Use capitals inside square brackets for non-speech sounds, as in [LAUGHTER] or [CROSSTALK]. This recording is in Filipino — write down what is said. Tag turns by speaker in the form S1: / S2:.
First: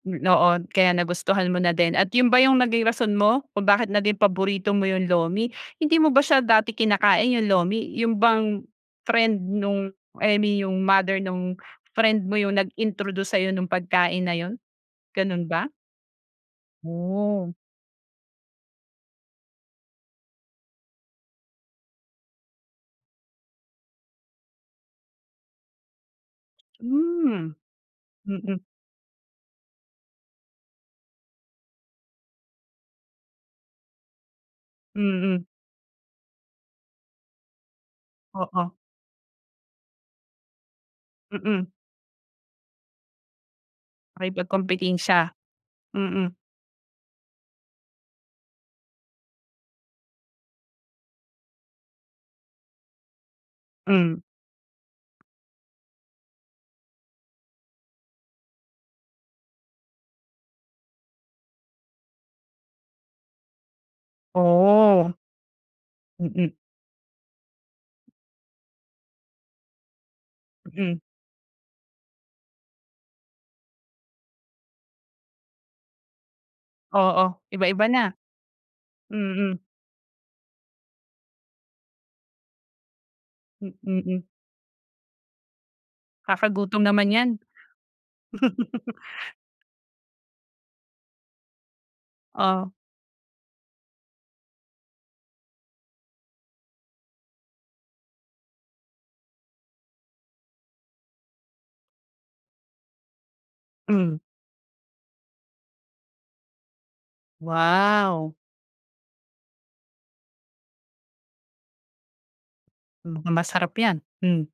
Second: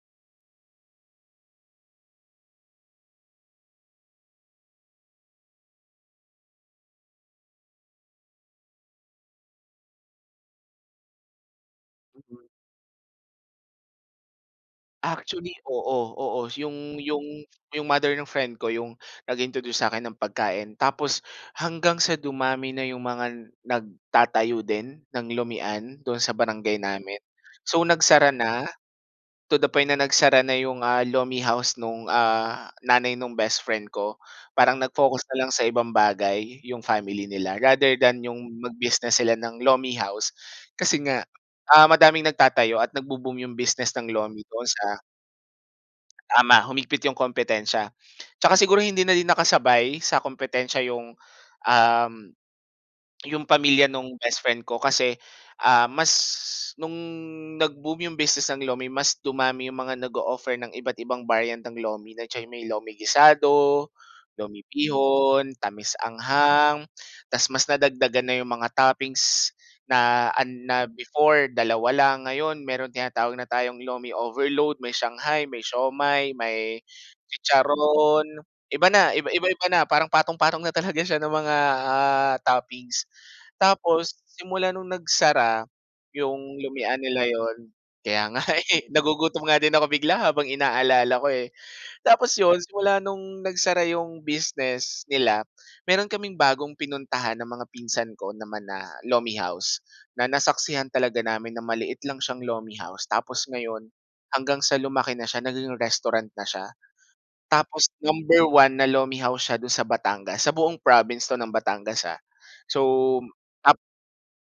S1: Hmm, oo. Kaya nagustuhan mo na din at 'yon ba 'yong naging rason mo kung bakit na din paborito mo 'yong lomi? Hindi mo ba siya dati kinakain, 'yong lomi, 'yon bang, friend no'ng eh, mi 'yong mother no'ng
S2: Good
S1: friend mo
S2: boy.
S1: 'yong nag-introduce sa'yo no'ng pagkain na 'yon, gano'n
S2: Actually,
S1: ba?
S2: oo. Oo, s 'yong 'yong
S1: Oh.
S2: 'yong mother ng friend ko 'yong nag-introduce sa'kin ng pagkain. Tapos, hanggang sa dumami na 'yong mga nagtatayo din ng lomihan do'n sa barangay namin.
S1: Hmm.
S2: So, nagsara
S1: Mm.
S2: na, to the point na nagsara na 'yong, ah, lomi house no'ng, ah, nanay no'ng best friend ko. Parang nag-focus na
S1: Mm.
S2: lang sa ibang bagay, 'yong family nila rather than 'yong
S1: Oo.
S2: mag-business sila ng lomi house, kasi nga,
S1: Mm.
S2: ah, madaming nagtatayo at nagbo-boom 'yong business ng lomi doon sa
S1: Makipagkompetensiya. Mm.
S2: Tama, humigpit 'yong kompetensiya. 'Tsaka siguro hindi na din nakasabay sa kompetensiya 'yong, um, 'yong pamilya no'ng
S1: Hmm.
S2: best friend ko kasi, ah, mas no'ng nag-boom 'yong business ng lomi mas dumami 'yong mga nag-o-offer ng iba't ibang variant ng lomi. Nandiyan 'yong may lomi gisado, lomi
S1: Oh.
S2: bihon,
S1: Mm.
S2: tamis-anghang, tapos mas nadagdagan na 'yong mga toppings na an na
S1: Mm.
S2: before 2 lang, ngayon meron tinatawag na tayong lomi overload, may shanghai, may siomai, may
S1: Oo, iba-iba na.
S2: chicharon, iba na, iba-iba
S1: Mm.
S2: iba na, parang patong-patong na talaga siya ng mga, ah, toppings.
S1: Hmm,
S2: Tapos,
S1: mm.
S2: simula no'ng nagsara, 'yong
S1: Kakagutom
S2: lomihan
S1: naman
S2: nila
S1: 'yan.
S2: 'yon kaya nga, eh,
S1: [CHUCKLES]
S2: nagugutom nga din ako bigla habang inaalala ko, eh, tapos 'yon
S1: O?
S2: simula no'ng nagsara 'yong business nila, meron kaming bagong pinuntahan ng mga pinsan ko naman na lomi house na nasaksihan talaga namin na maliit lang siyang lomi house. Tapos ngayon,
S1: Hmm.
S2: hanggang sa lumaki na siya naging restaurant na siya, tapos
S1: Wow!
S2: number 1 na lomi house siya do'n sa Batangas, sa buong province 'to ng Batangas, ah. So,
S1: Mukhang masarap
S2: ap
S1: 'yan. Hmm.